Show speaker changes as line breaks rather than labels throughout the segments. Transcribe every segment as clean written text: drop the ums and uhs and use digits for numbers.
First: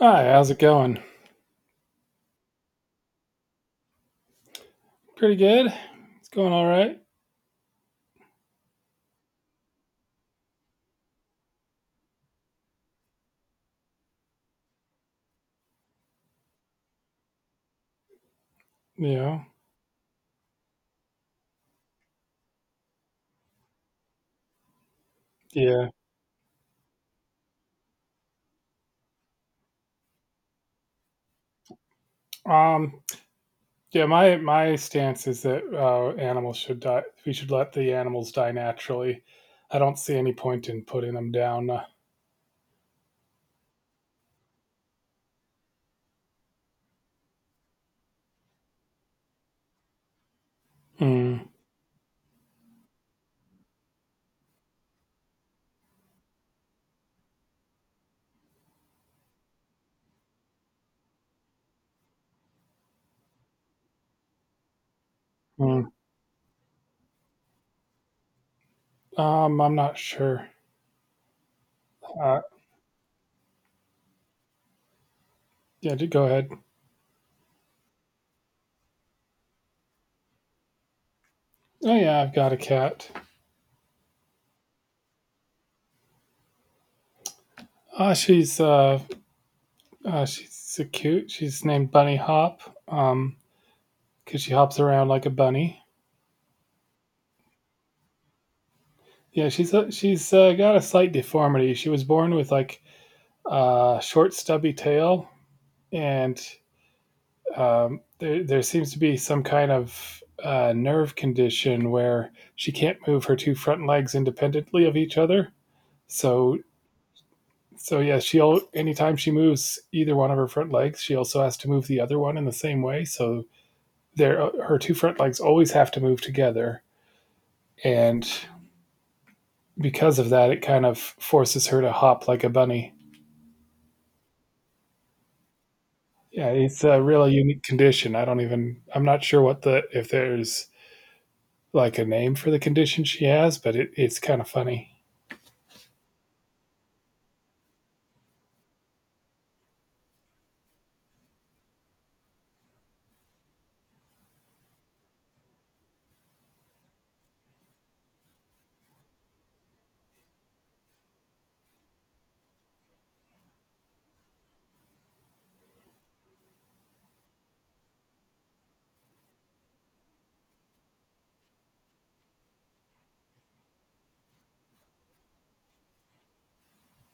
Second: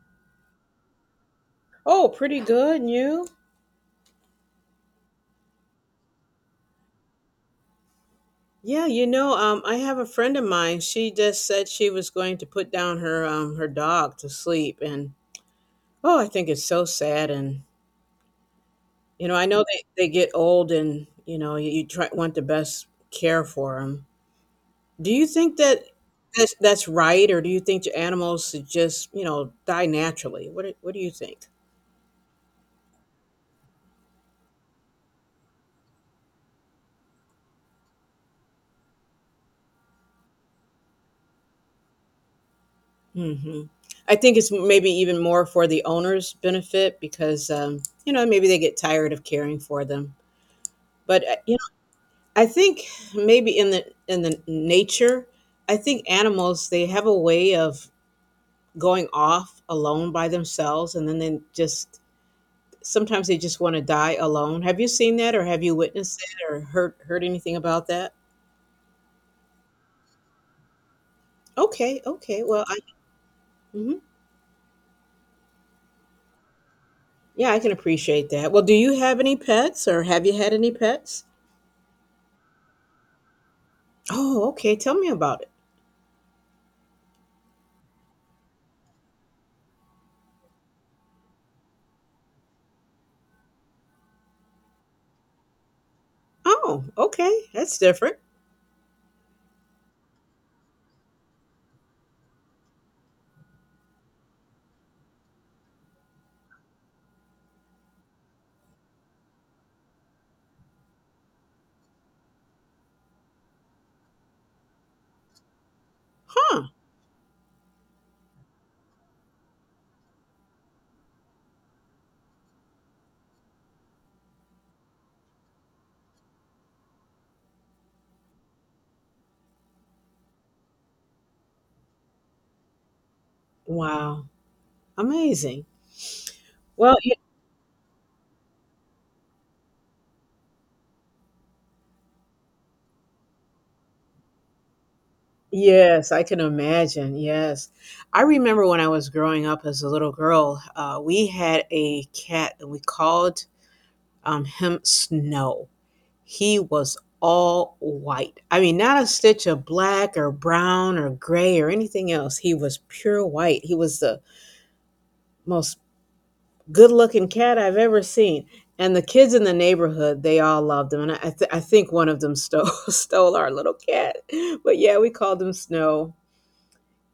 Hi, how's it going?
Oh, pretty good. And You?
Pretty good. It's going all right.
I have a friend of mine. She just said she was going to put down her her dog to sleep, and oh, I think it's so sad. And you know,
Yeah.
I know they get old, and you know, you try want the best care for them. Do you think that
Yeah.
that's right, or do you think the animals should just die naturally? What do you think?
Um yeah, my stance is that animals should die we should let the animals die naturally. I don't see any point in putting them down.
hmm I think it's maybe even more for the owner's benefit because you know maybe they get tired of caring for them. But
Mm.
you know I think maybe in the nature, I think animals, they have a way of going off alone by themselves, and then they just sometimes they just want to die alone. Have you seen that, or have you
Mm.
witnessed it, or heard anything about that?
I'm not sure. Uh
Okay, well, I mhm.
yeah, go ahead.
Yeah, I can appreciate that. Well, do you have any pets, or have you had any pets?
Oh yeah, I've got a cat.
Oh, okay, tell me about it.
Uh she's uh, she's so cute. She's named Bunny Hop. Um cuz she hops around like a bunny.
Oh, okay, that's different.
Yeah, she's got a slight deformity. She was born with short, stubby tail, and there seems to be some kind of nerve condition where she can't move her two front legs independently of each other. So,
Huh.
yeah, she'll anytime she moves either one of her front legs, she also has to move the other one in the same way. So, there, her two front legs always have to move together, and because of that, it kind of forces her to hop like a bunny.
Wow, amazing.
Yeah, it's
Well,
a really unique condition. I don't even. I'm not sure what the if there's like a name for the condition she has, but it's kind of funny.
yes, I can imagine. Yes. I remember when I was growing up as a little girl, we had a cat, and we called him Snow. He was all white. I mean, not a stitch of black or brown or gray or anything else. He was pure white. He was the most good looking cat I've ever seen. And the kids in the neighborhood, they all loved him. And I, th- I think one of them stole, stole our little cat. But yeah, we called him Snow.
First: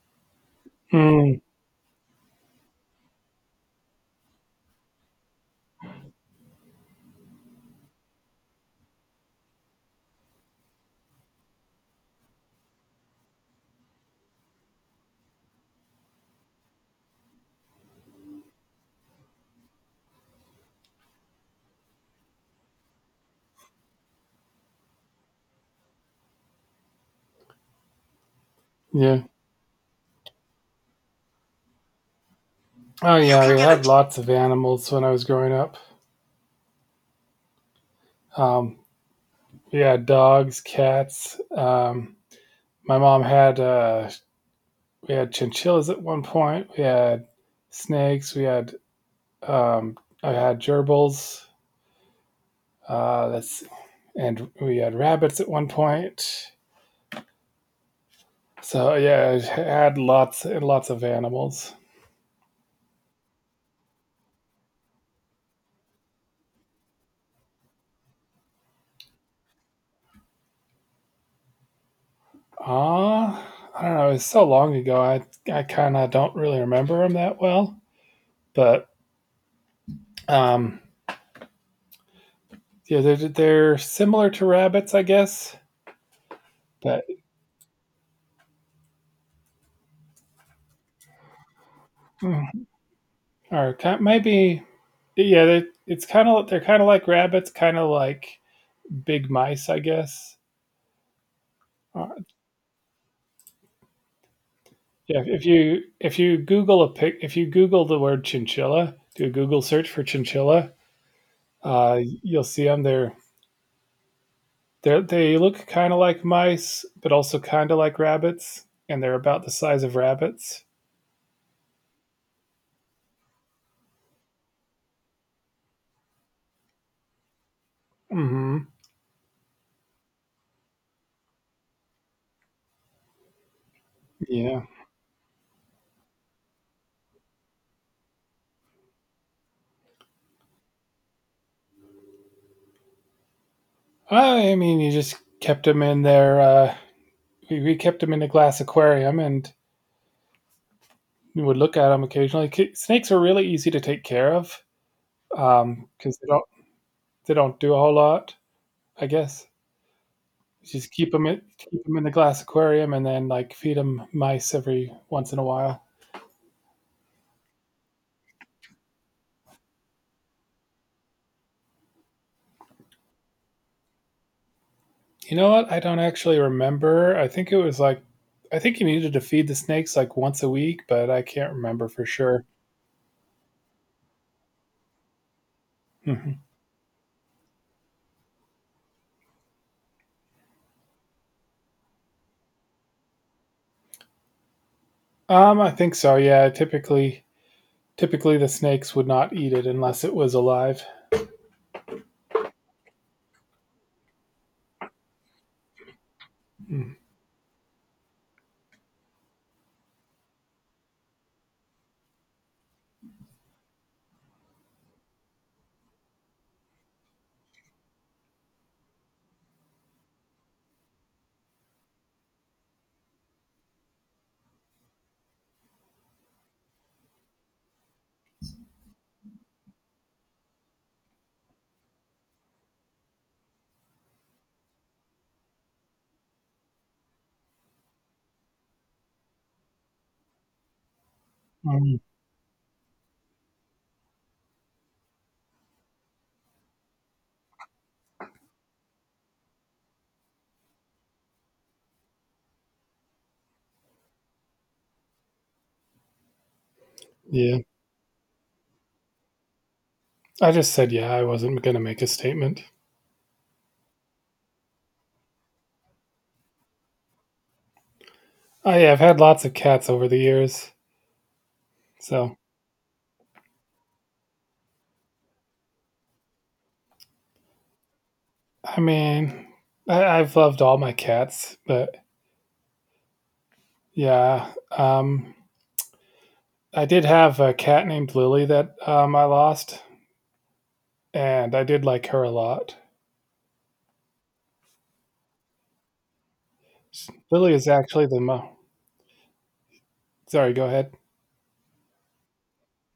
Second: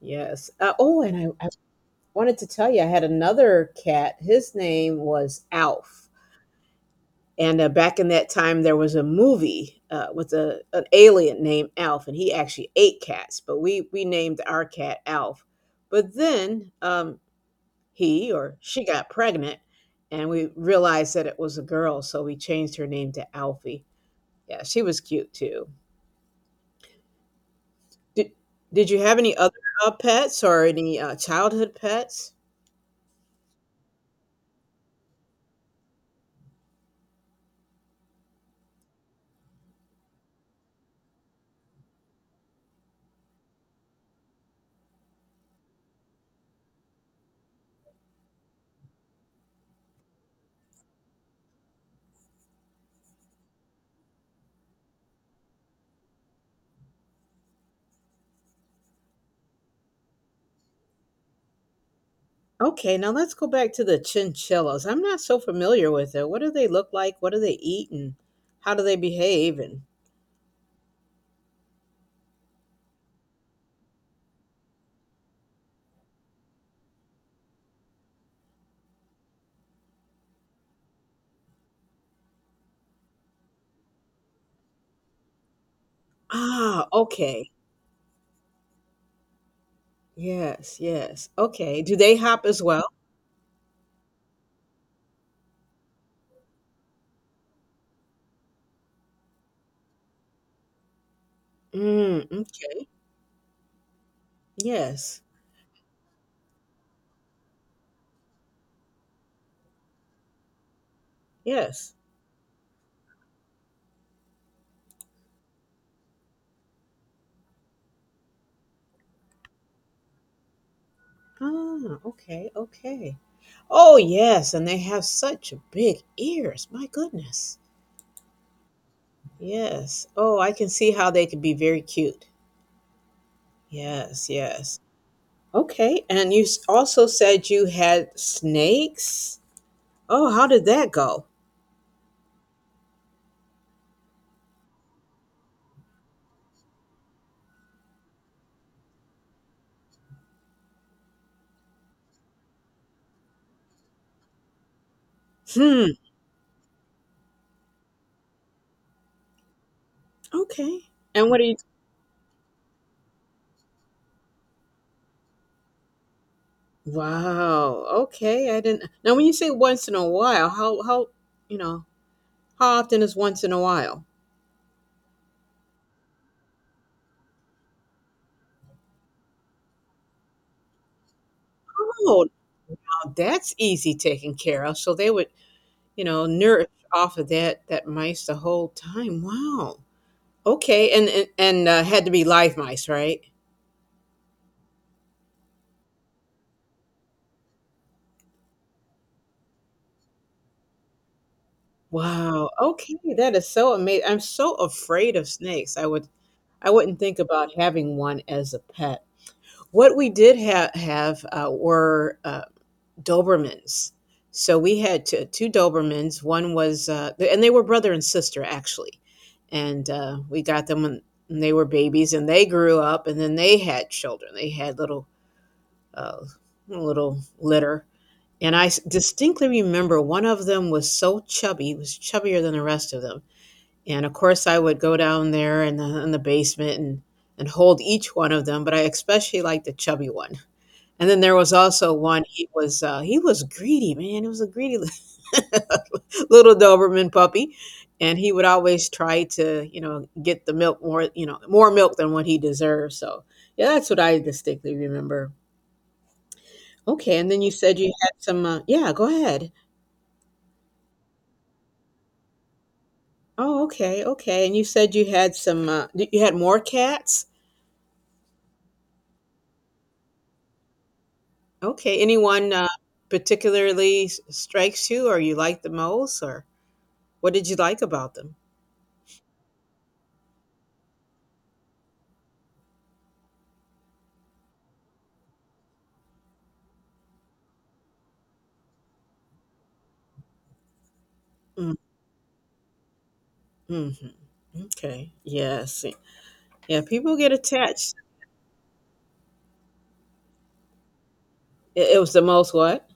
Yes. Oh,
Mm,
I wanted to tell you, I had another cat. His name was Alf. And back in that time, there was a movie with an alien named Alf, and he actually ate cats, but we named our cat Alf. But then he or she got pregnant, and we realized that it was a girl, so we changed her name to Alfie. Yeah, she was cute too. Did, did you have
yeah.
any other pets or any childhood pets?
Oh yeah, I had lots of animals when I was growing up. Um, we had dogs, cats. My mom had we had chinchillas at one point. We had snakes. We had I had gerbils. That's and we had rabbits at one point. So yeah, I had lots and lots of animals.
Okay, now let's go back to the chinchillas. I'm not so familiar with it. What do they look like? What do they eat, and how do they behave? And
Ah, I don't know. It's so long ago. I kind of don't really remember them that well. But um, yeah, they're similar to rabbits, I guess.
ah,
But
okay. Yes, yes. Okay. Do they hop as
mm,
well?
or maybe yeah, it's kind of they're kind of like rabbits, kind of like big mice, I guess. Uh,
Mm, mm, yes,
yeah, if you Google a pic, if you Google the word chinchilla, do a Google search for chinchilla,
yes.
you'll see them. They're, they look kind of like mice, but also kind of like rabbits, and they're about the size of rabbits.
Ah, okay, okay. Oh, yes, and they have such big ears. My goodness.
Mm-hmm.
Yes. Oh, I can see how they could be very cute. Yes,
Yeah.
yes. Okay, and you s- also said you had snakes? Oh, how did that go?
I mean, you just kept them in their. We kept them in a glass aquarium, and we would look at them occasionally. Snakes are really easy to take care of because
Hmm.
they don't do a whole lot. I guess you
Okay.
just
And what do you?
keep them in the glass aquarium, and then like feed them mice every once in a while.
Wow. Okay. I didn't. Now, when you say once in a while, how you know how often is once in a while?
You know what? I don't actually remember. I think it was I think you needed to feed the snakes like once a week, but I can't remember for
Oh,
sure.
now that's easy taken care of. So they would
Mhm.
nourish off of that mice the whole time. Wow. Okay. And had to be live mice, right?
I think so. Yeah, typically the snakes would not eat it unless it was alive.
Wow. Okay, that is so amazing. I'm so afraid of snakes. I
Mm.
wouldn't think about having one as a pet. What we did ha- have were Dobermans. So we had two Dobermans. One was, and they were brother and sister actually. And we got them when they were babies, and they grew up, and then they had children. They had uh, little litter. Distinctly remember one of them was so chubby, he was chubbier than the rest of them. And of course, I would go down there in in the basement and hold each one of them, but I especially liked the chubby one. And then there was also
Um,
one, he was greedy, man, he was a greedy li- little Doberman puppy, and he would always try to, you know, get the milk more, you know, more milk than what he deserved, so, yeah, that's what I distinctly remember. Okay, and then you
yeah,
said you had some, yeah, go ahead.
I just said yeah. I wasn't gonna make a statement.
Oh, okay, okay, and you said you had some, d you had more cats?
Oh yeah, I've had lots of cats over the years,
Okay,
so
anyone, particularly s strikes you, or you like the most, or what did you like about them?
I mean, I've loved all my cats, but yeah, I did have a cat named Lily that I lost. And I
Mm.
did like her a lot.
Hmm. Okay. Yes. Yeah. People get
Lily is
attached.
actually the mo. Sorry, go ahead.
It was the most what?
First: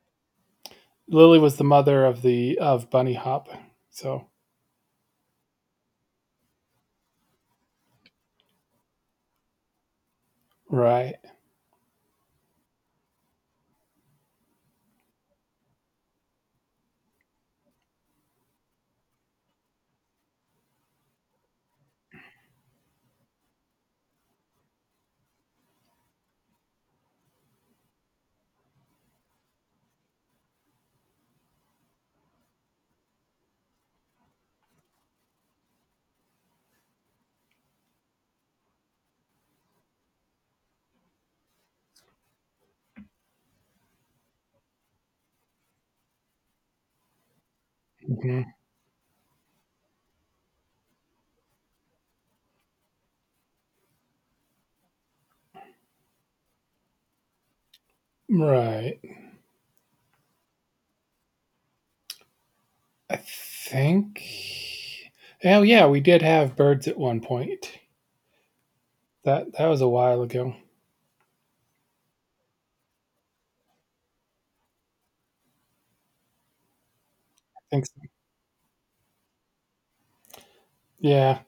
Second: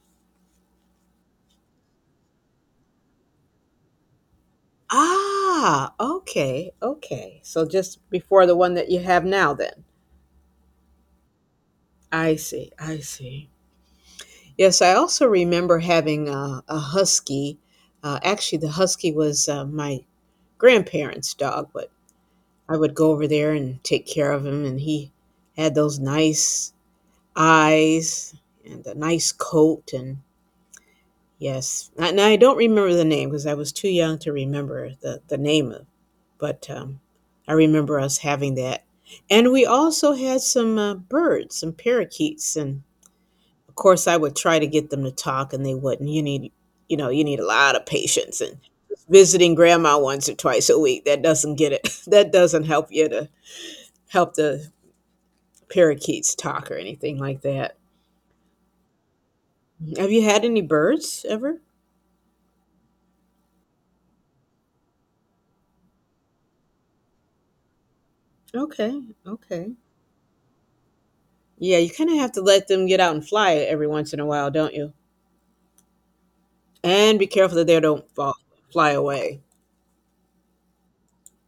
Lily was the mother of Bunny Hop. So
Ah. Okay. Okay. So just before the one that you have now, then.
right.
I see. I see. Yes. I also remember having a husky. Actually, the husky was my grandparents' dog, but I would go over there and take care of him, and he had those nice eyes and a nice coat and yes. And I don't remember the name because I was too young to remember the name of, but I remember us having that. And we also had some birds, some parakeets, and of course I would try to get them to talk, and they wouldn't. You know, you need a lot of patience
Mhm.
and visiting grandma once or twice a week. That doesn't get it. That doesn't help you to help the parakeets talk or anything like that.
Right.
Have you had any birds ever?
I think. Oh yeah, we did have birds at one point.
Okay.
That
Okay.
was a while ago.
Yeah, you kind of have to let them get out and fly every once in a while, don't you? And be careful
I
that they
think so.
don't fall, fly away.
Yeah.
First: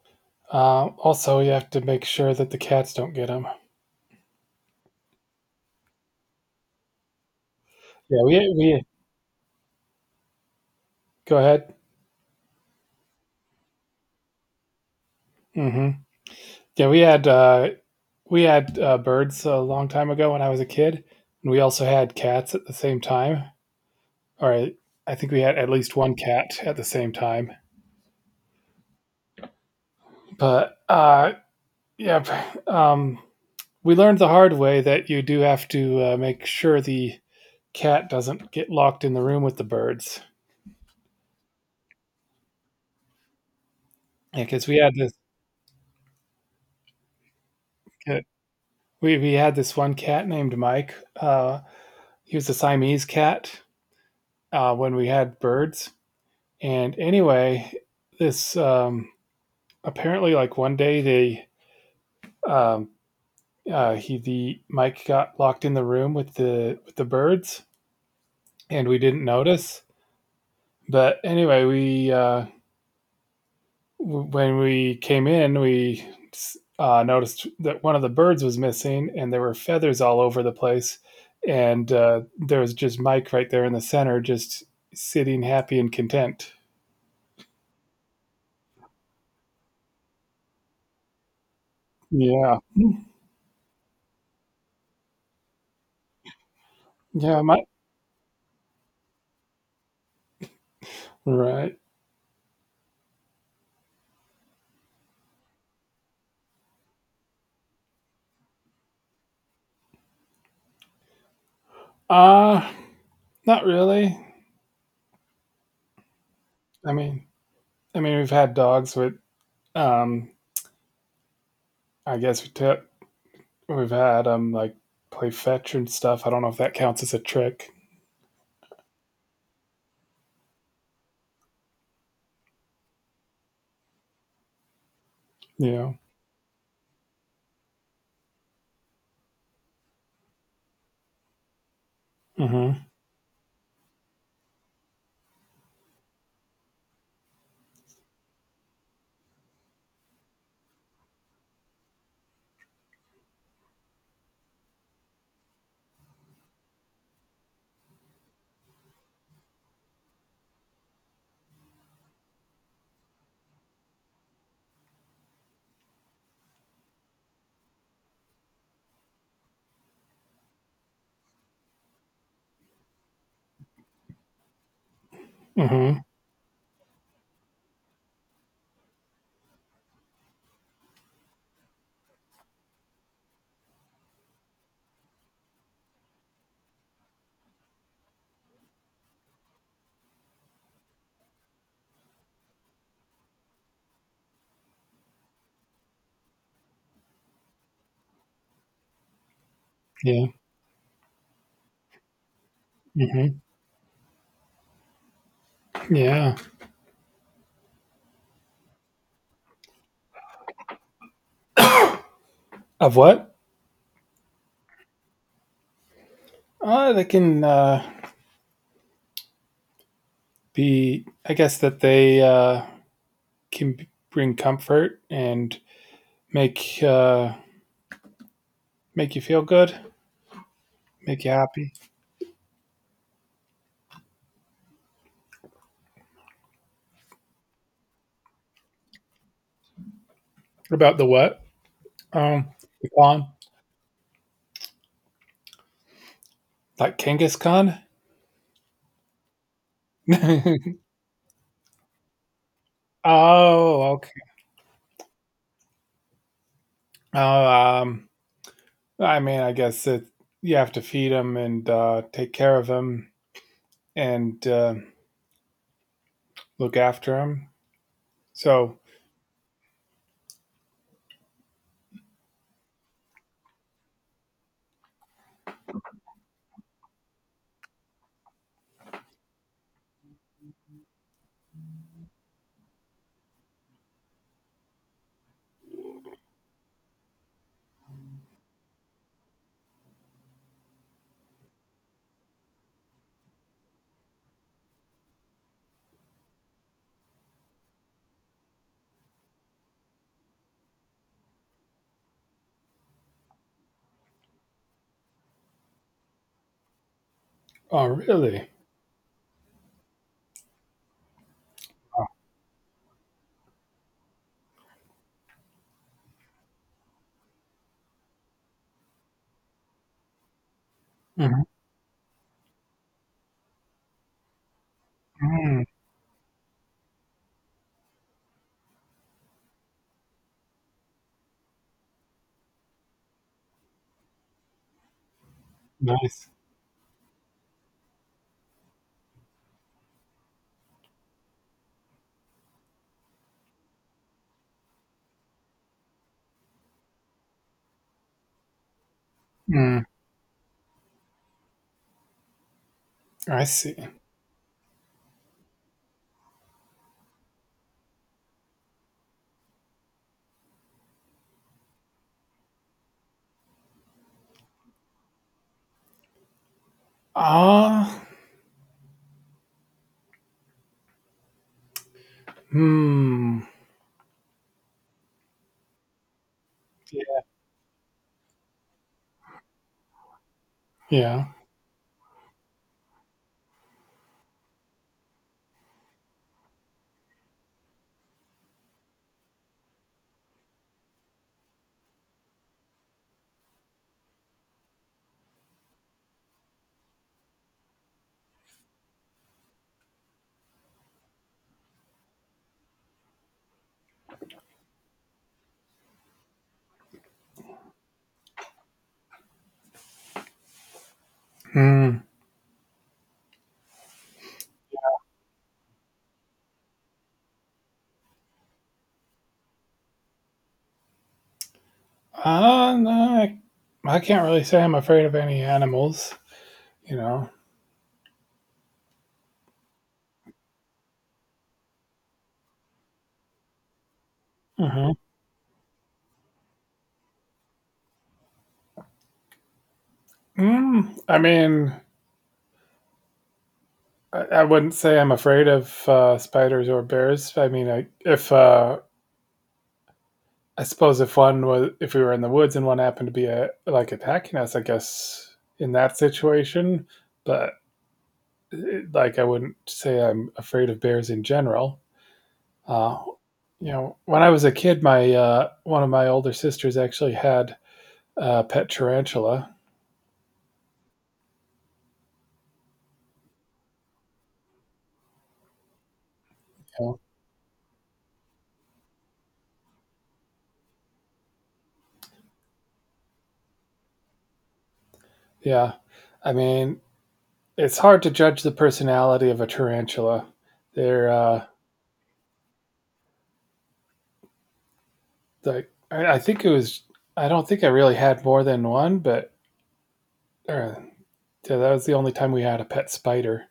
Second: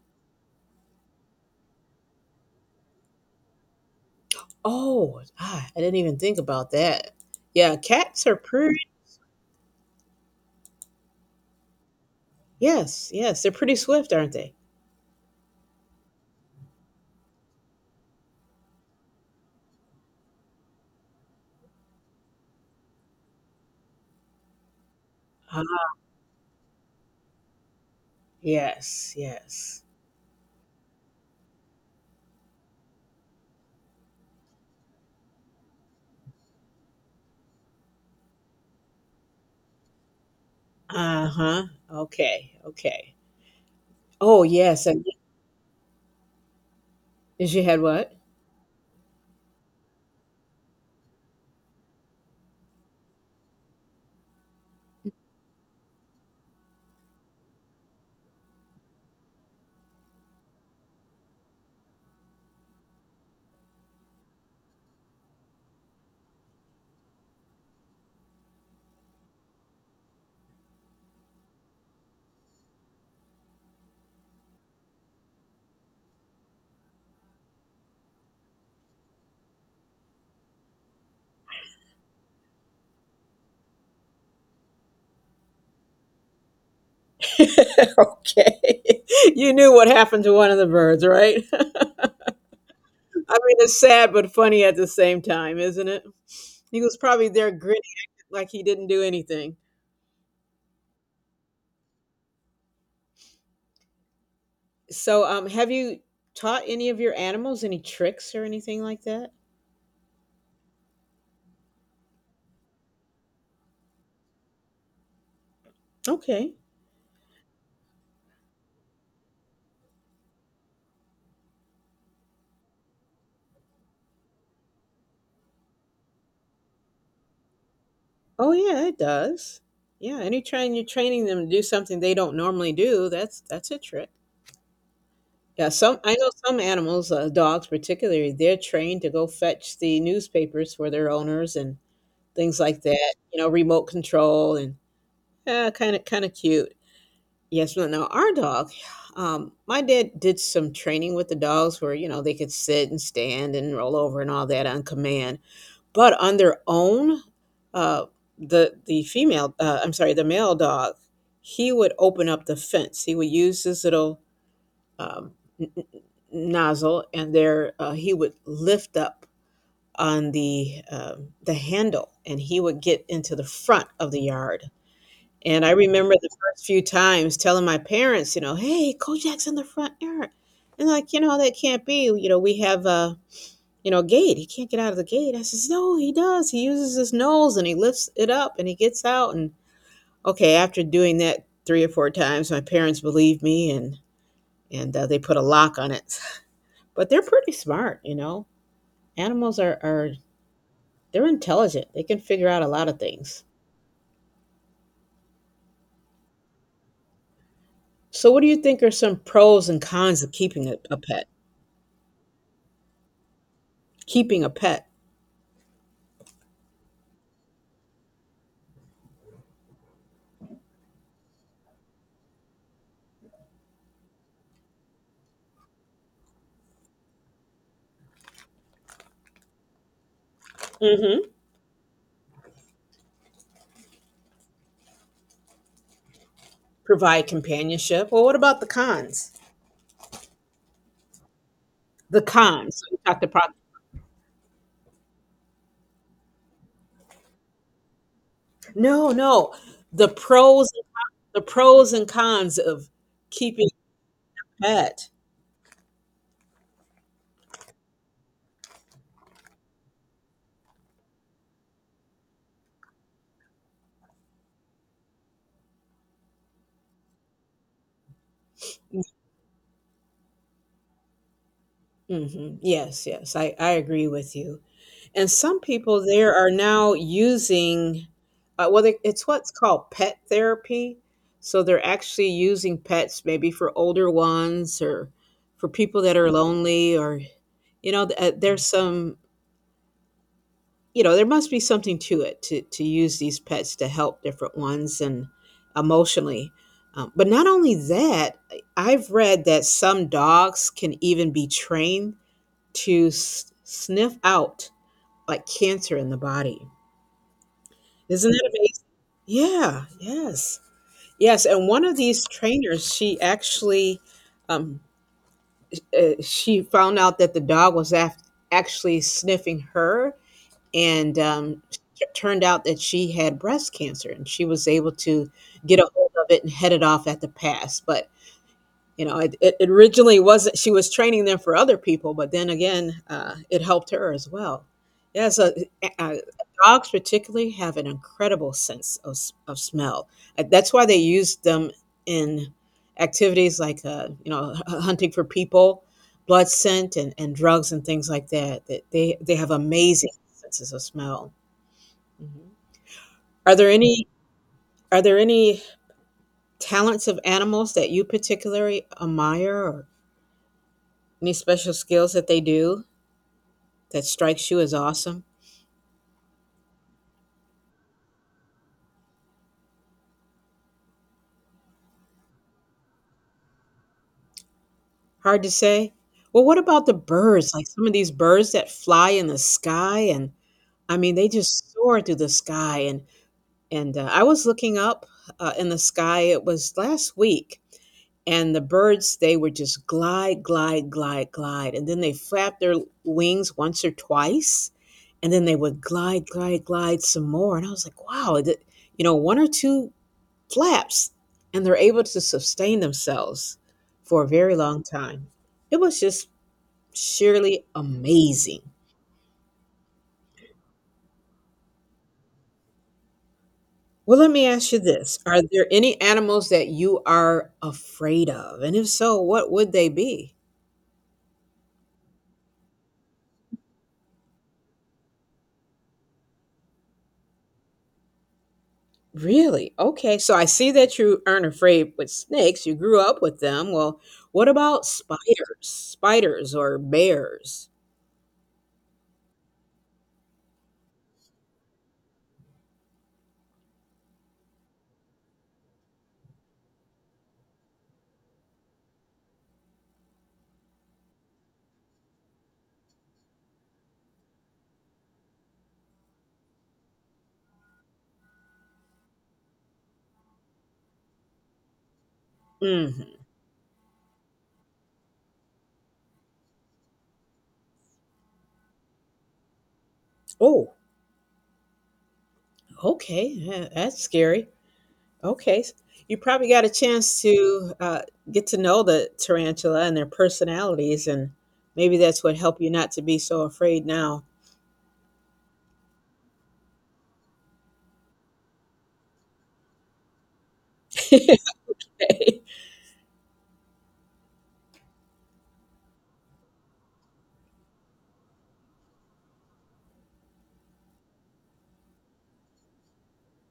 Also, you have to make sure that the cats don't get them.
Oh, ah, I didn't even think about that. Yeah,
Yeah,
cats are
we
pretty.
we go ahead.
Yes, yes, they're pretty swift, aren't they?
Hmm. Yeah, we had birds a long time ago when I was a kid, and we also had cats at the same time. All right. I think we had
Uh,
at least one cat at the same time.
yes, yes.
But yeah, um, we learned the hard way that you do have to make sure the cat doesn't get locked in the room with the birds.
Uh huh. Okay, okay. Oh
Because yeah,
yes, and she had what?
uh, we had this one cat named Mike. He was a Siamese cat when we had birds. And anyway, this apparently like one day they um, he the Mike got locked in the room with the birds and we didn't notice. But anyway, we when we came in, we noticed that one of the birds was missing, and there were feathers all over the place. And there was just Mike right there in the center, just sitting happy and content.
Okay, you knew what happened to one of the birds, right?
Yeah,
I mean, it's sad but funny at the same time, isn't it? He was probably
yeah,
there
Mike.
grinning like he didn't do anything.
Right.
So, have you taught any of your animals any tricks or anything like that?
Uh not really.
Okay.
I mean, I mean, we've had dogs, with, um, I guess we've had like play fetch and stuff. I don't know if that counts as a trick.
Oh yeah, it does. Yeah, anytime you're training them to do something they don't normally do, that's a trick. Yeah,
You know.
some I know some animals, dogs particularly, they're trained to go fetch the newspapers for their owners and things
Hmm.
like that. You know, remote control and kind of cute. Yes, but no. Our dog, my dad did some training with the dogs where, you know, they could sit and stand and roll over and all that on command. But on their own, uh, the female, I'm sorry, the male dog, he would open up the fence. He would use his little um, n- n- nozzle, and there he would lift up on the handle, and he would get into the front of the yard. And I
Mhm.
remember the first few times telling my parents, you know, "Hey, Kojak's in the front yard," and like, you know, that can't be. You know, we have a gate. He can't get out of the gate. I says, "No, he does. He uses his nose and he lifts it up and he gets out." And okay, after doing that three or four times, my parents believed me, and they put a lock on it. But they're pretty smart, you know. Animals are
Yeah.
they're intelligent. They can figure out a lot of
Mhm.
things.
Yeah.
So, what do you think are some pros and cons of keeping a pet?
Of what?
Keeping a pet.
They can be. I guess that they can bring comfort and make uh, make you feel good,
Hmm.
make you happy.
Provide companionship. Well, what about the cons?
What about the what?
The
Um,
cons. So
the
we talked
Khan,
about
like Genghis Khan.
no, no. The pros, and con- the pros and cons of keeping
Oh, okay.
a pet.
Oh, um, I mean, I guess it. You have to feed him and take care of him and look after him. So,
Hmm. Yes, I agree with you. And some people there are now using, it's what's called pet therapy. So they're actually using pets maybe for older ones or for people that are lonely, or, you know, there's some you know there must be something to it to use these pets to help different ones and emotionally. But not only that, I've read that some dogs can even be trained to sniff out like cancer in the body.
oh,
Isn't
really?
that amazing? Yeah, yes, yes. And one of
Oh.
these trainers, she actually um, she found out that the dog was actually sniffing her, and, t turned out that she had breast cancer, and she was able to
Mhm.
get a hold of it and head it off at the pass. But you know it, it originally wasn't she was training them for other people, but then again, it helped her as well. Yeah, so uh, uh,
Nice.
dogs particularly have an incredible sense of, of smell. That's why they use them in activities like you know hunting for people, blood scent, and drugs and things like that. They have
Mm,
amazing senses of smell. Mhm.
I
are there
see.
any are there any talents of animals that you particularly admire? Any special skills that they do that strikes you as awesome?
Ah. Hmm.
Hard to say. Well, what about the birds? Like some of these birds that fly in the sky, and I mean, they
Yeah.
just soar through the sky. And I was looking up in the sky. It was last week, and the birds they were just glide, glide, glide, glide, and then they flapped their wings once or twice, and then they would glide, glide, glide some more. And I was like, wow, one or two flaps, and they're able to sustain themselves for a very long time. It was just sheerly amazing.
Hmm.
Well, let me ask you this. Are there any animals that you are afraid of? And if so, what would they be?
Ah. No, I can't really say I'm afraid of any animals, you know.
Really? Okay. So I see that you aren't afraid with snakes. You grew up with them. Well, what about
hmm
spiders? Spiders or bears?
Mm, I mean, I wouldn't say I'm afraid of spiders or bears. I mean, if I suppose if one was, if we were in the woods and one happened to be like attacking us, I guess in that situation. But like, I wouldn't say I'm afraid of bears in general. Uh,
Hmm.
when I was a kid, my one of my older sisters actually had a pet tarantula.
Oh, okay. Yeah, that's scary. Okay. You probably got a
you know.
chance to get to know the tarantula and their personalities, and maybe that's what helped you not to be so afraid now.
Yeah, I mean, it's hard to judge the personality of a tarantula. They're like I think it was. I don't think I really had more than one, but uh, yeah, that was the only time we had a pet spider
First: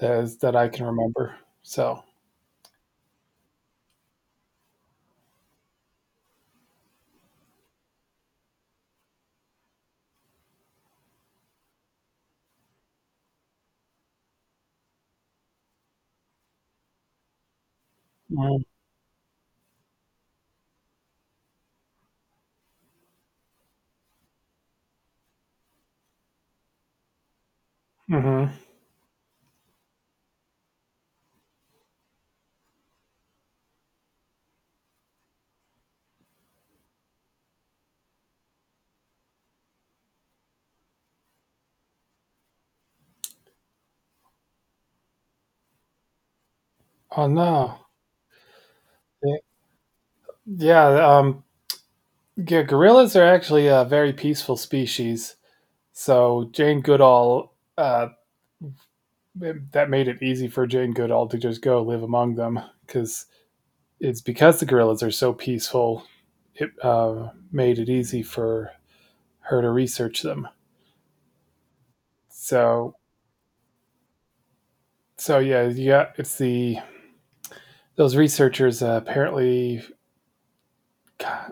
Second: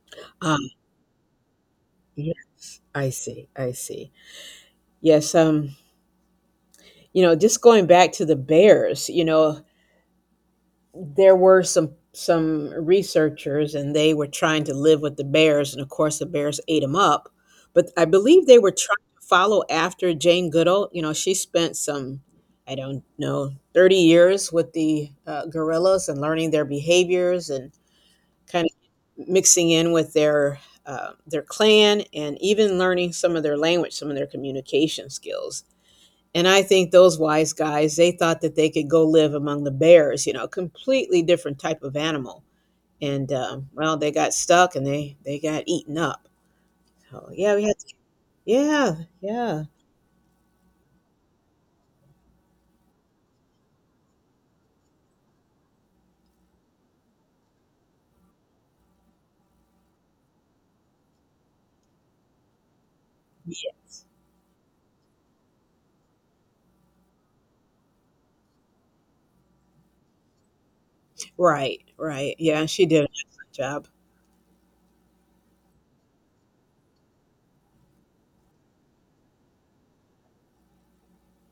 that is, that I
um,
can remember. So,
yeah, I see. I see. Yes. You know, just going back to the bears. There were some researchers, and they were trying to live with the bears, and of course the bears ate them up. But I believe they were trying to follow after Jane Goodall. She spent some, I don't know, 30 years with the gorillas and learning their behaviors, and
mm-hmm.
kind of mixing in with their their clan, and even learning some of their language, some of their communication skills. And I think those wise guys, they thought that they could go live among the bears, completely different type of animal. And well, they got stuck, and they got eaten up.
Oh
So yeah, we had.
no,
Yeah,
yeah,
yeah.
yeah, yeah. Gorillas are actually a very peaceful species. So that made it easy for Jane Goodall to just go live among them because it's because the gorillas are so peaceful. It made it easy for her to research them.
Right, right. Yeah, she
So,
did an excellent job.
yeah, yeah, it's the those researchers apparently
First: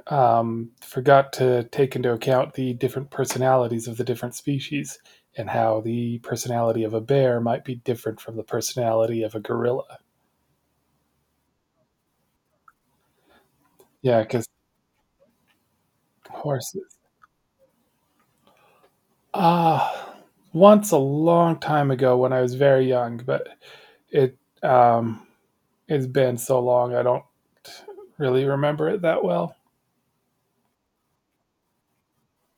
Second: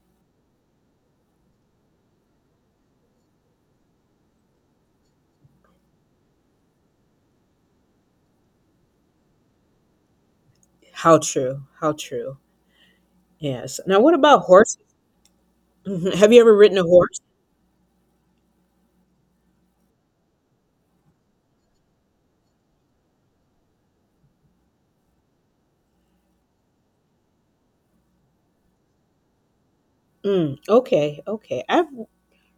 forgot to take into account the different personalities of the different species and how the personality of a bear might be different from the personality of a gorilla.
How true, how true. Yes. Now, what
Yeah,
about
because
horses? Mhm. Have you ever ridden a
horses.
horse?
Ah, once a long time ago when I was very young, but it um it's been so long I don't really remember it that well.
Mm, okay, okay. I've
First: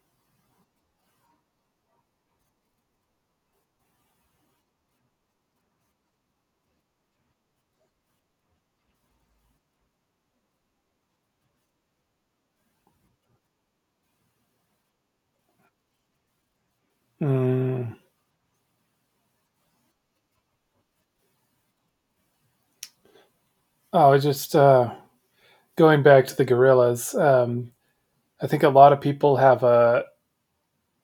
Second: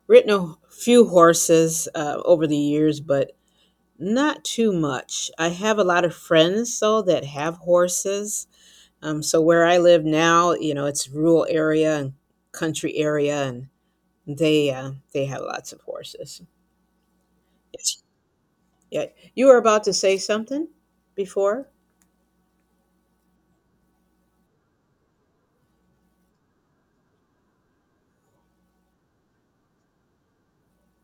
ridden a few horses over the years, but not too much. I have a lot of friends though that have horses. So where I live now, it's rural area and country area, and they have lots of horses.
Mm.
Yes. Yeah. You were about to say something before.
Oh, I just going back to the gorillas. I think a lot of people have a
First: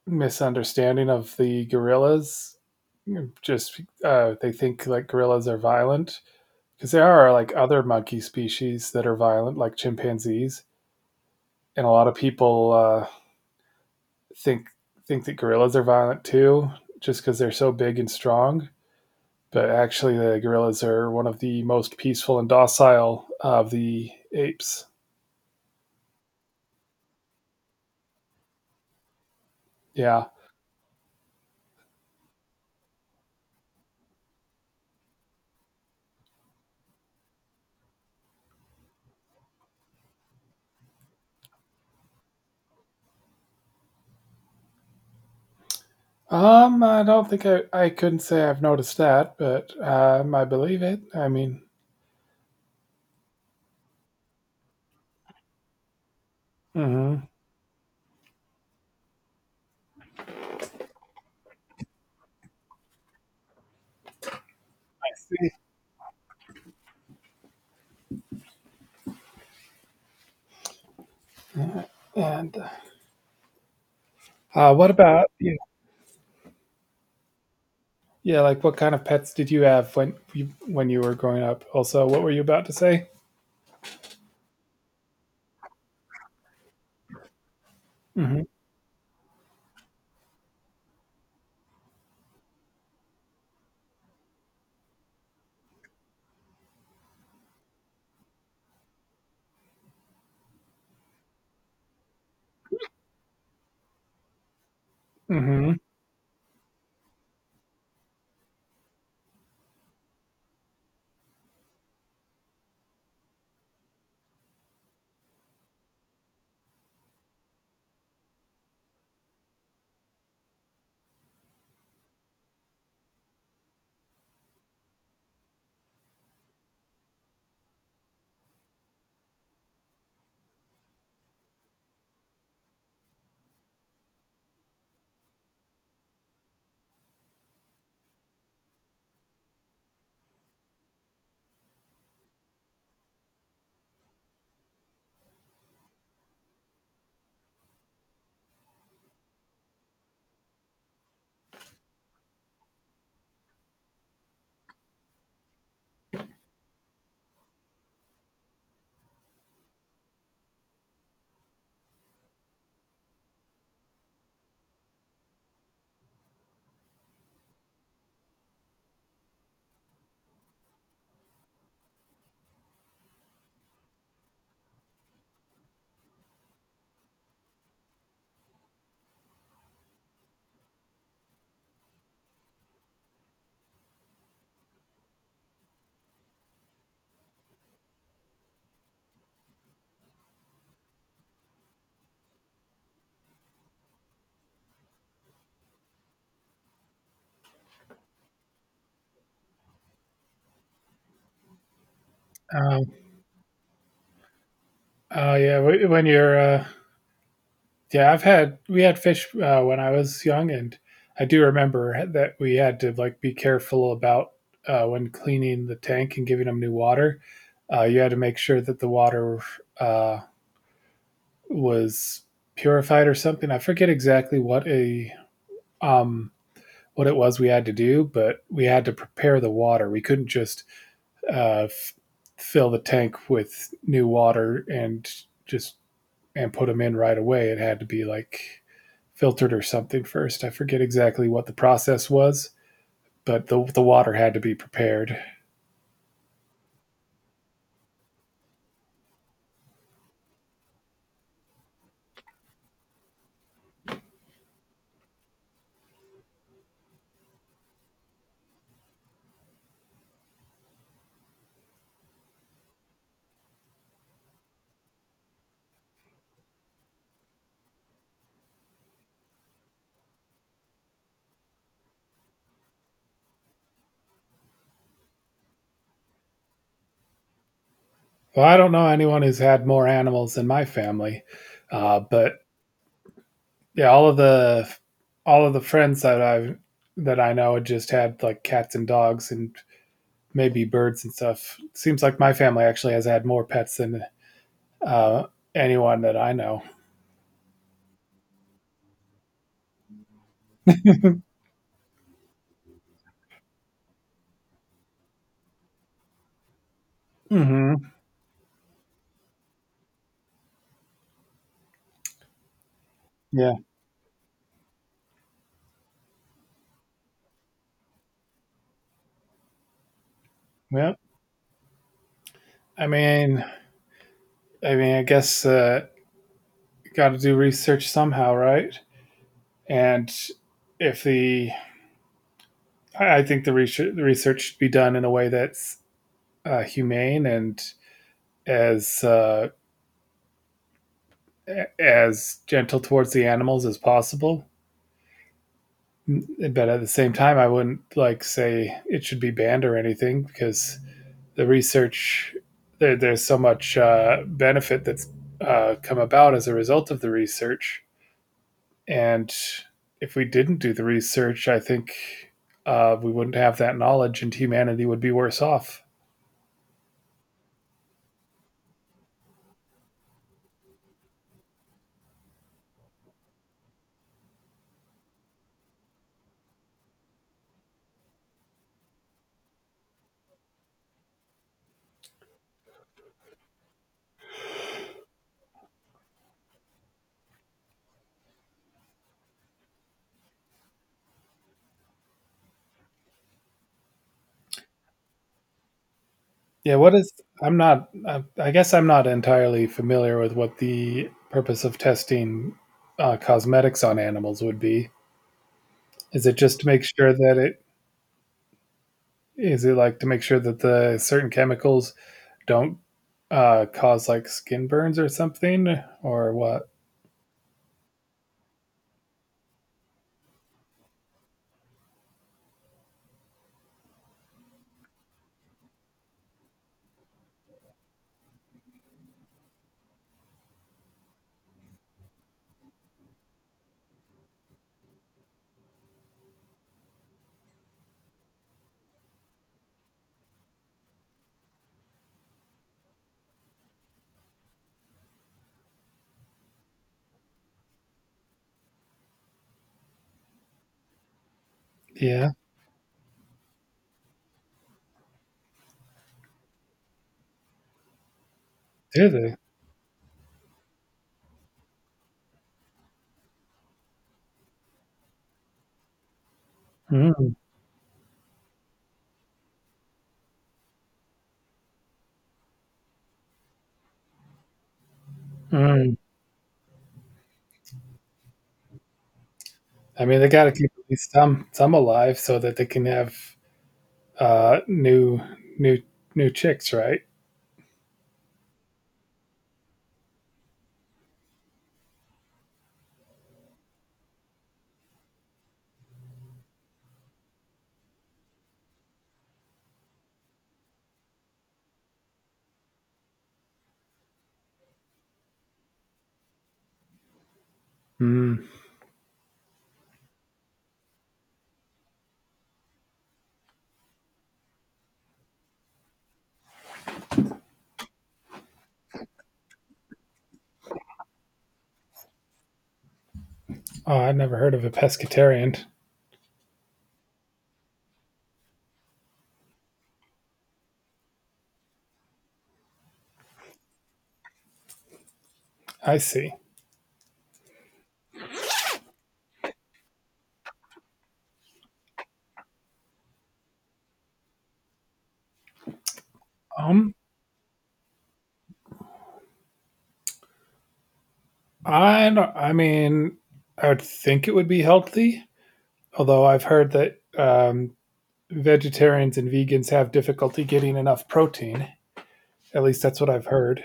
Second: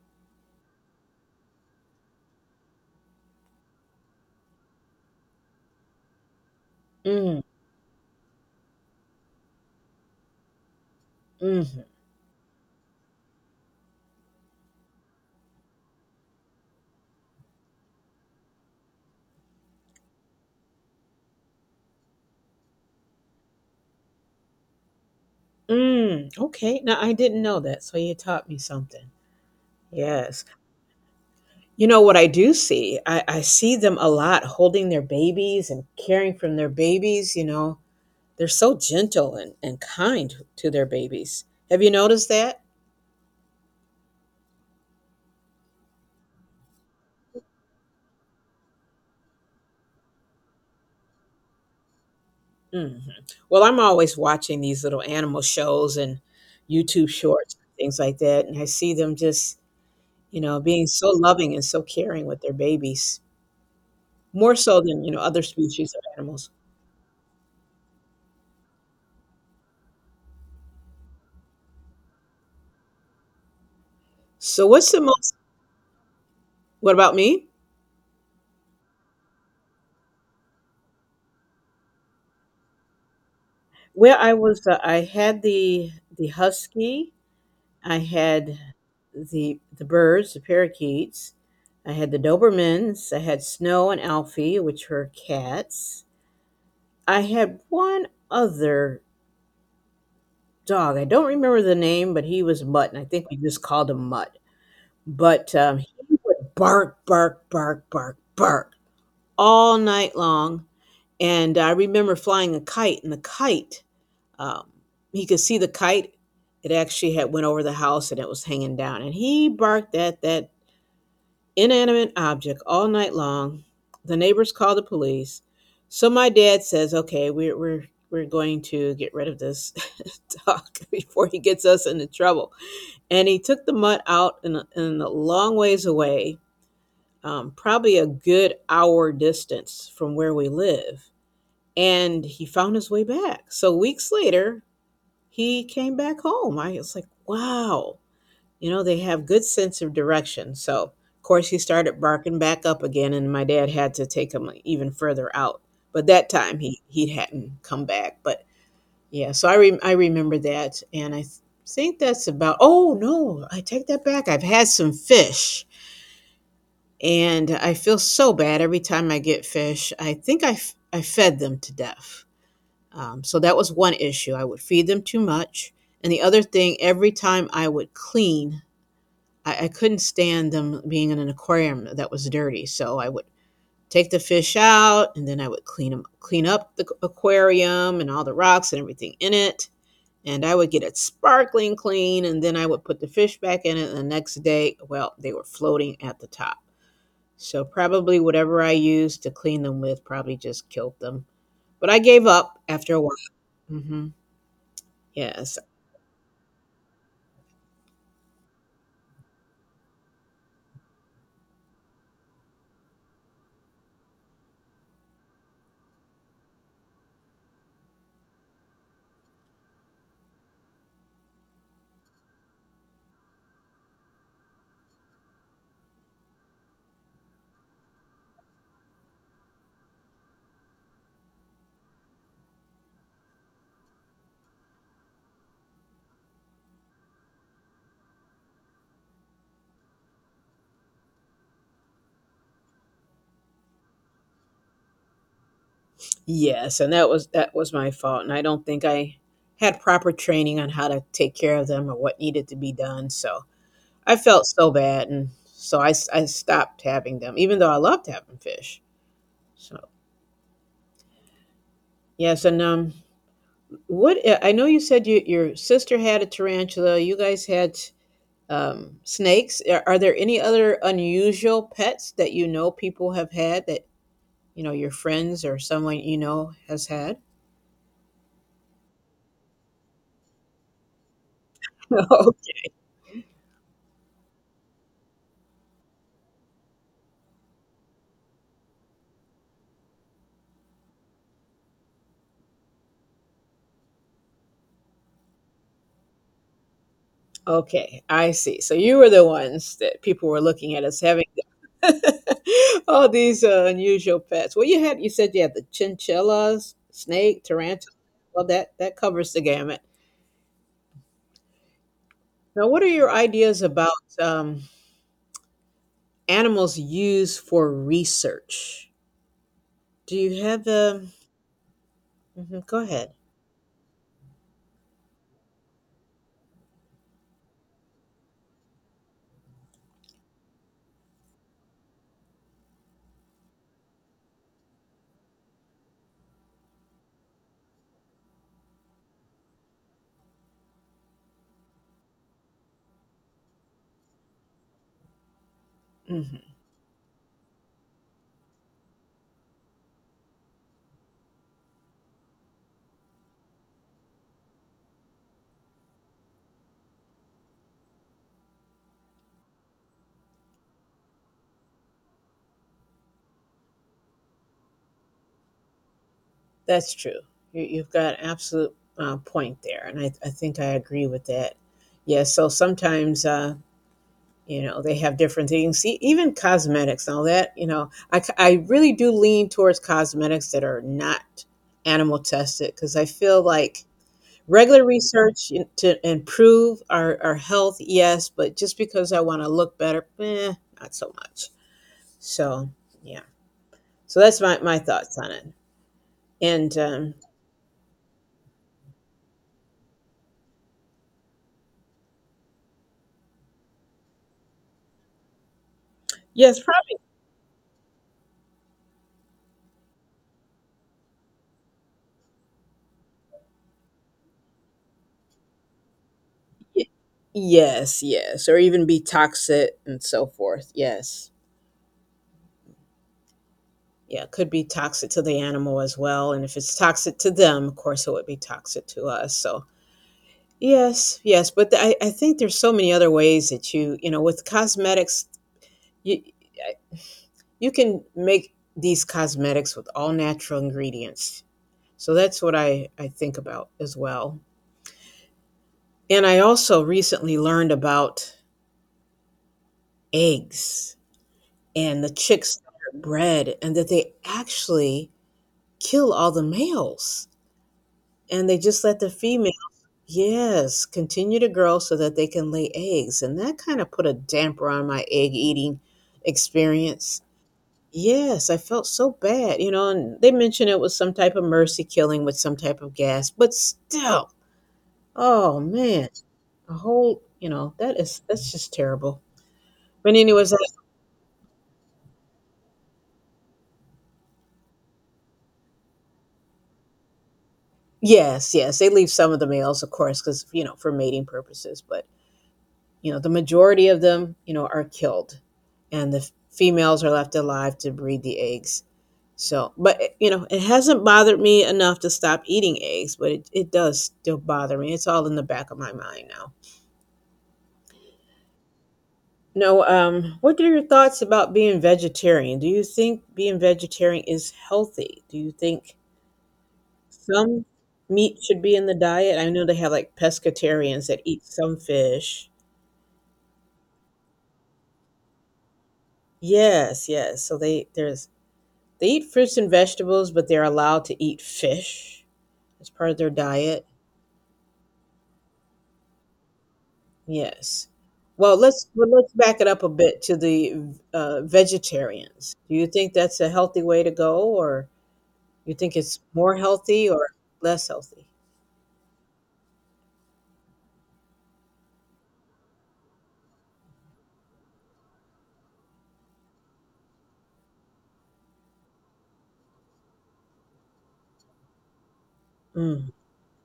misunderstanding of the gorillas. Just they think like gorillas are violent because there are
Mm,
like other monkey species that are violent like chimpanzees
mhm,
and a lot of people think think that gorillas are violent too, just because they're so big and strong. But actually, the gorillas are one of the most peaceful and docile of the apes.
mm, okay. Now I didn't know that, so you taught me something.
Yeah.
Yes. You know what I do see? I see them a lot holding their babies and caring for their babies. They're so gentle and kind to their babies. Have you noticed that?
I don't think I couldn't say I've noticed that, but I believe it. I mean,
Hmm. Well, I'm always watching these little animal shows and YouTube
hmm, I
shorts, and things like that. And I see them just, being so loving and so caring with their babies, more so than, other
see.
species of animals.
And
So,
what
what's the
about
most?
you?
What about me?
Yeah, like what kind of pets did you have when you were growing up? Also, what were you about to say?
Well, I had the husky. I
Mm-hmm.
had the birds, the parakeets. I had the Dobermans. I had Snow and Alfie, which were cats. I had one other dog. I don't remember the name, but he was Mutt, and I think we just called him Mutt. But
Mm-hmm.
he would bark, bark, bark, bark, bark all night long. And I remember flying a kite, and the kite, um, he could see the kite. It actually had went over the house, and it was hanging down. And he barked at that inanimate object all night long. The neighbors call the police. So my dad says, "Okay, we're going to get rid of this dog before he gets us into trouble." And he took the mutt out in a long ways away, probably a good hour distance from where we live, and he found his way back. So weeks later, he came back home. I was like, "Wow." You know, they have good sense of direction. So, of course, he started barking back up again, and my dad had to take him even further out. But that time he hadn't come back. But yeah, so I remember that, and think that's about. Oh no, I take that back. I've had some fish, and I feel so bad every time I get fish. I think I fed them to death. So that was one issue. I would feed them too much. And the other thing, every time I would clean, I couldn't stand them being in an aquarium that was dirty. So I would take the fish out, and then I would clean them, clean up the aquarium and all the rocks and everything in it. And I would get it sparkling clean, and then I would put the fish back in it. And the next day, well, they were floating at the top. So probably whatever I used to clean them with probably just killed them. But I gave up
Um,
after a while. Hmm.
oh
Yes.
yeah, wh- when you're yeah, I've had we had fish when I was young, and I do remember that we had to like be careful about when cleaning the tank and giving them new water. You had to make sure that the water uh, was purified or something. I forget exactly um, what it was we had to do, but we had to prepare the water. We couldn't just uh, f- fill the tank with new water just and put them in right away. It had to be like filtered or something first. I forget exactly what the process was, but the water had to be prepared.
Yes, and that was my fault, and I don't think I had proper training on how to take care of them or what needed to be done. So I felt so bad, and so I stopped having them, even though I loved having fish. So yes, and what I know you said your sister had a tarantula. You guys had snakes. Are there any other unusual pets that you know people have had, that you know your friends or someone you know has had?
Well, I don't know anyone who's had more animals than my family, but yeah, all of the friends that I know had just had like cats and dogs and maybe birds and stuff. Seems like my family actually has had more pets than uh, anyone that I know.
Okay, I see. So you were the ones that people were looking at as having all these unusual pets. Well, you said you had the chinchillas, snake,
Hmm.
tarantula. Well, that covers the gamut. Now, what are your
Yeah.
ideas about um, animals used for research? Do you have
Yeah.
mhm, go
I
ahead.
mean, I mean, I guess got to do research somehow, right? And if the I think the research should be done in a way that's humane and as uh, as gentle towards the animals as possible.
Hmm.
Mm. But at the same time, I wouldn't like say it should be banned or anything because the research there's so much benefit that's come about as a result of the research. And if we didn't do the research, I think we wouldn't have that knowledge, and humanity would be worse off.
That's true. You've got an absolute point there, and I think I agree with that. Yes. So sometimes. You know, they have different things. See, even cosmetics and all that, I really do lean towards cosmetics that are not animal tested, because I feel like regular to improve our health, yes, but just because I want to look better, not so much. So yeah, so that's my thoughts on it.
Yeah,
And
what is? I'm not. I guess I'm not entirely familiar with what the purpose of testing cosmetics on animals would be. Is it just
yes,
to make sure that it is it like to make sure that the certain chemicals don't cause like skin burns or something or what?
probably. Yes, yes, or even be toxic and so forth. Yes. Yeah, could be toxic to the animal as well. And if it's toxic to them, of course, it would be toxic to us. So, yes, yes. But I think there's so many other ways that with cosmetics, you, you can make these cosmetics with all natural ingredients. So that's what I think about as well. And I also recently learned about eggs, and the
Yeah,
chicks that are bred, and that they actually kill all the males, and they just let
do
the
they?
females. Yes, continue to grow so that they can lay eggs. And that kind of put a damper on my egg eating experience.
Mm,
Yes, I felt so bad. And they mentioned it was some type of mercy killing with some type of gas, but still, oh
mm.
man, a whole, that's just terrible.
I
But
mean, they got to
anyways,
keep at least some alive so that they can have uh, new new new chicks, right?
yes, yes, they leave some of the males, of course, because for mating purposes. But the majority of them, are killed, and the females are left alive to breed the eggs. So, but it hasn't bothered me enough to stop eating eggs, but it does still bother me. It's all in the back of my mind now.
Mm.
No, what are your thoughts about being vegetarian? Do you think being vegetarian is healthy? Do you think some meat should be in the diet? I know they have like pescatarians that eat some fish.
Oh, I never heard of a pescatarian.
Yes, yes. So, they eat fruits and vegetables, but they're allowed to eat fish as part of their diet.
I see.
Yes. Well, let's back it up a bit to the vegetarians. Do you think that's a healthy way to go, or you think it's more
Um,
healthy or less healthy?
I don't, I mean, I would think it would be healthy, although I've heard that vegetarians and vegans have difficulty getting enough protein. At least that's what
Mm.
I've heard.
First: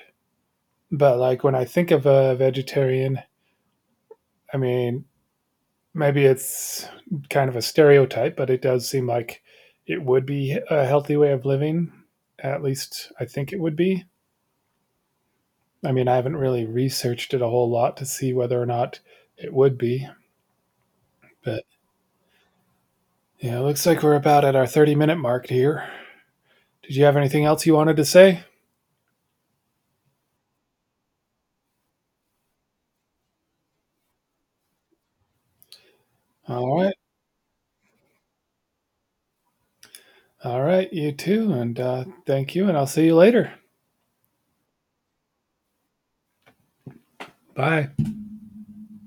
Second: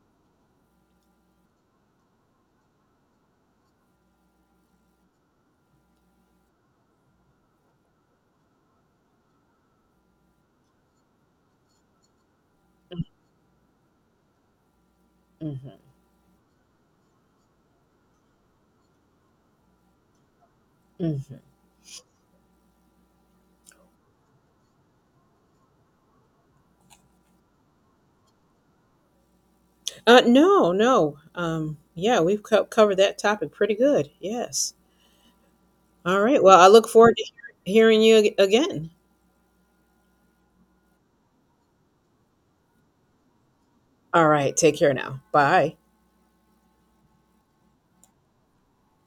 But like when I think of a vegetarian, I mean, maybe it's kind of a stereotype, but it does seem like it would be a healthy way of living. At least I think it would be.
Hmm.
I mean, I haven't really researched it a whole lot to see whether or not it would be,
Hmm.
but yeah, it looks like we're about at our 30-minute minute mark here. Did you have anything else you wanted to say?
No, no. Yeah, we've covered that topic pretty good. Yes. All right. Well, I
All
look
right.
forward to hearing you again.
All right. You too. And thank you. And I'll see you later.
All right. Take care now. Bye.
Bye.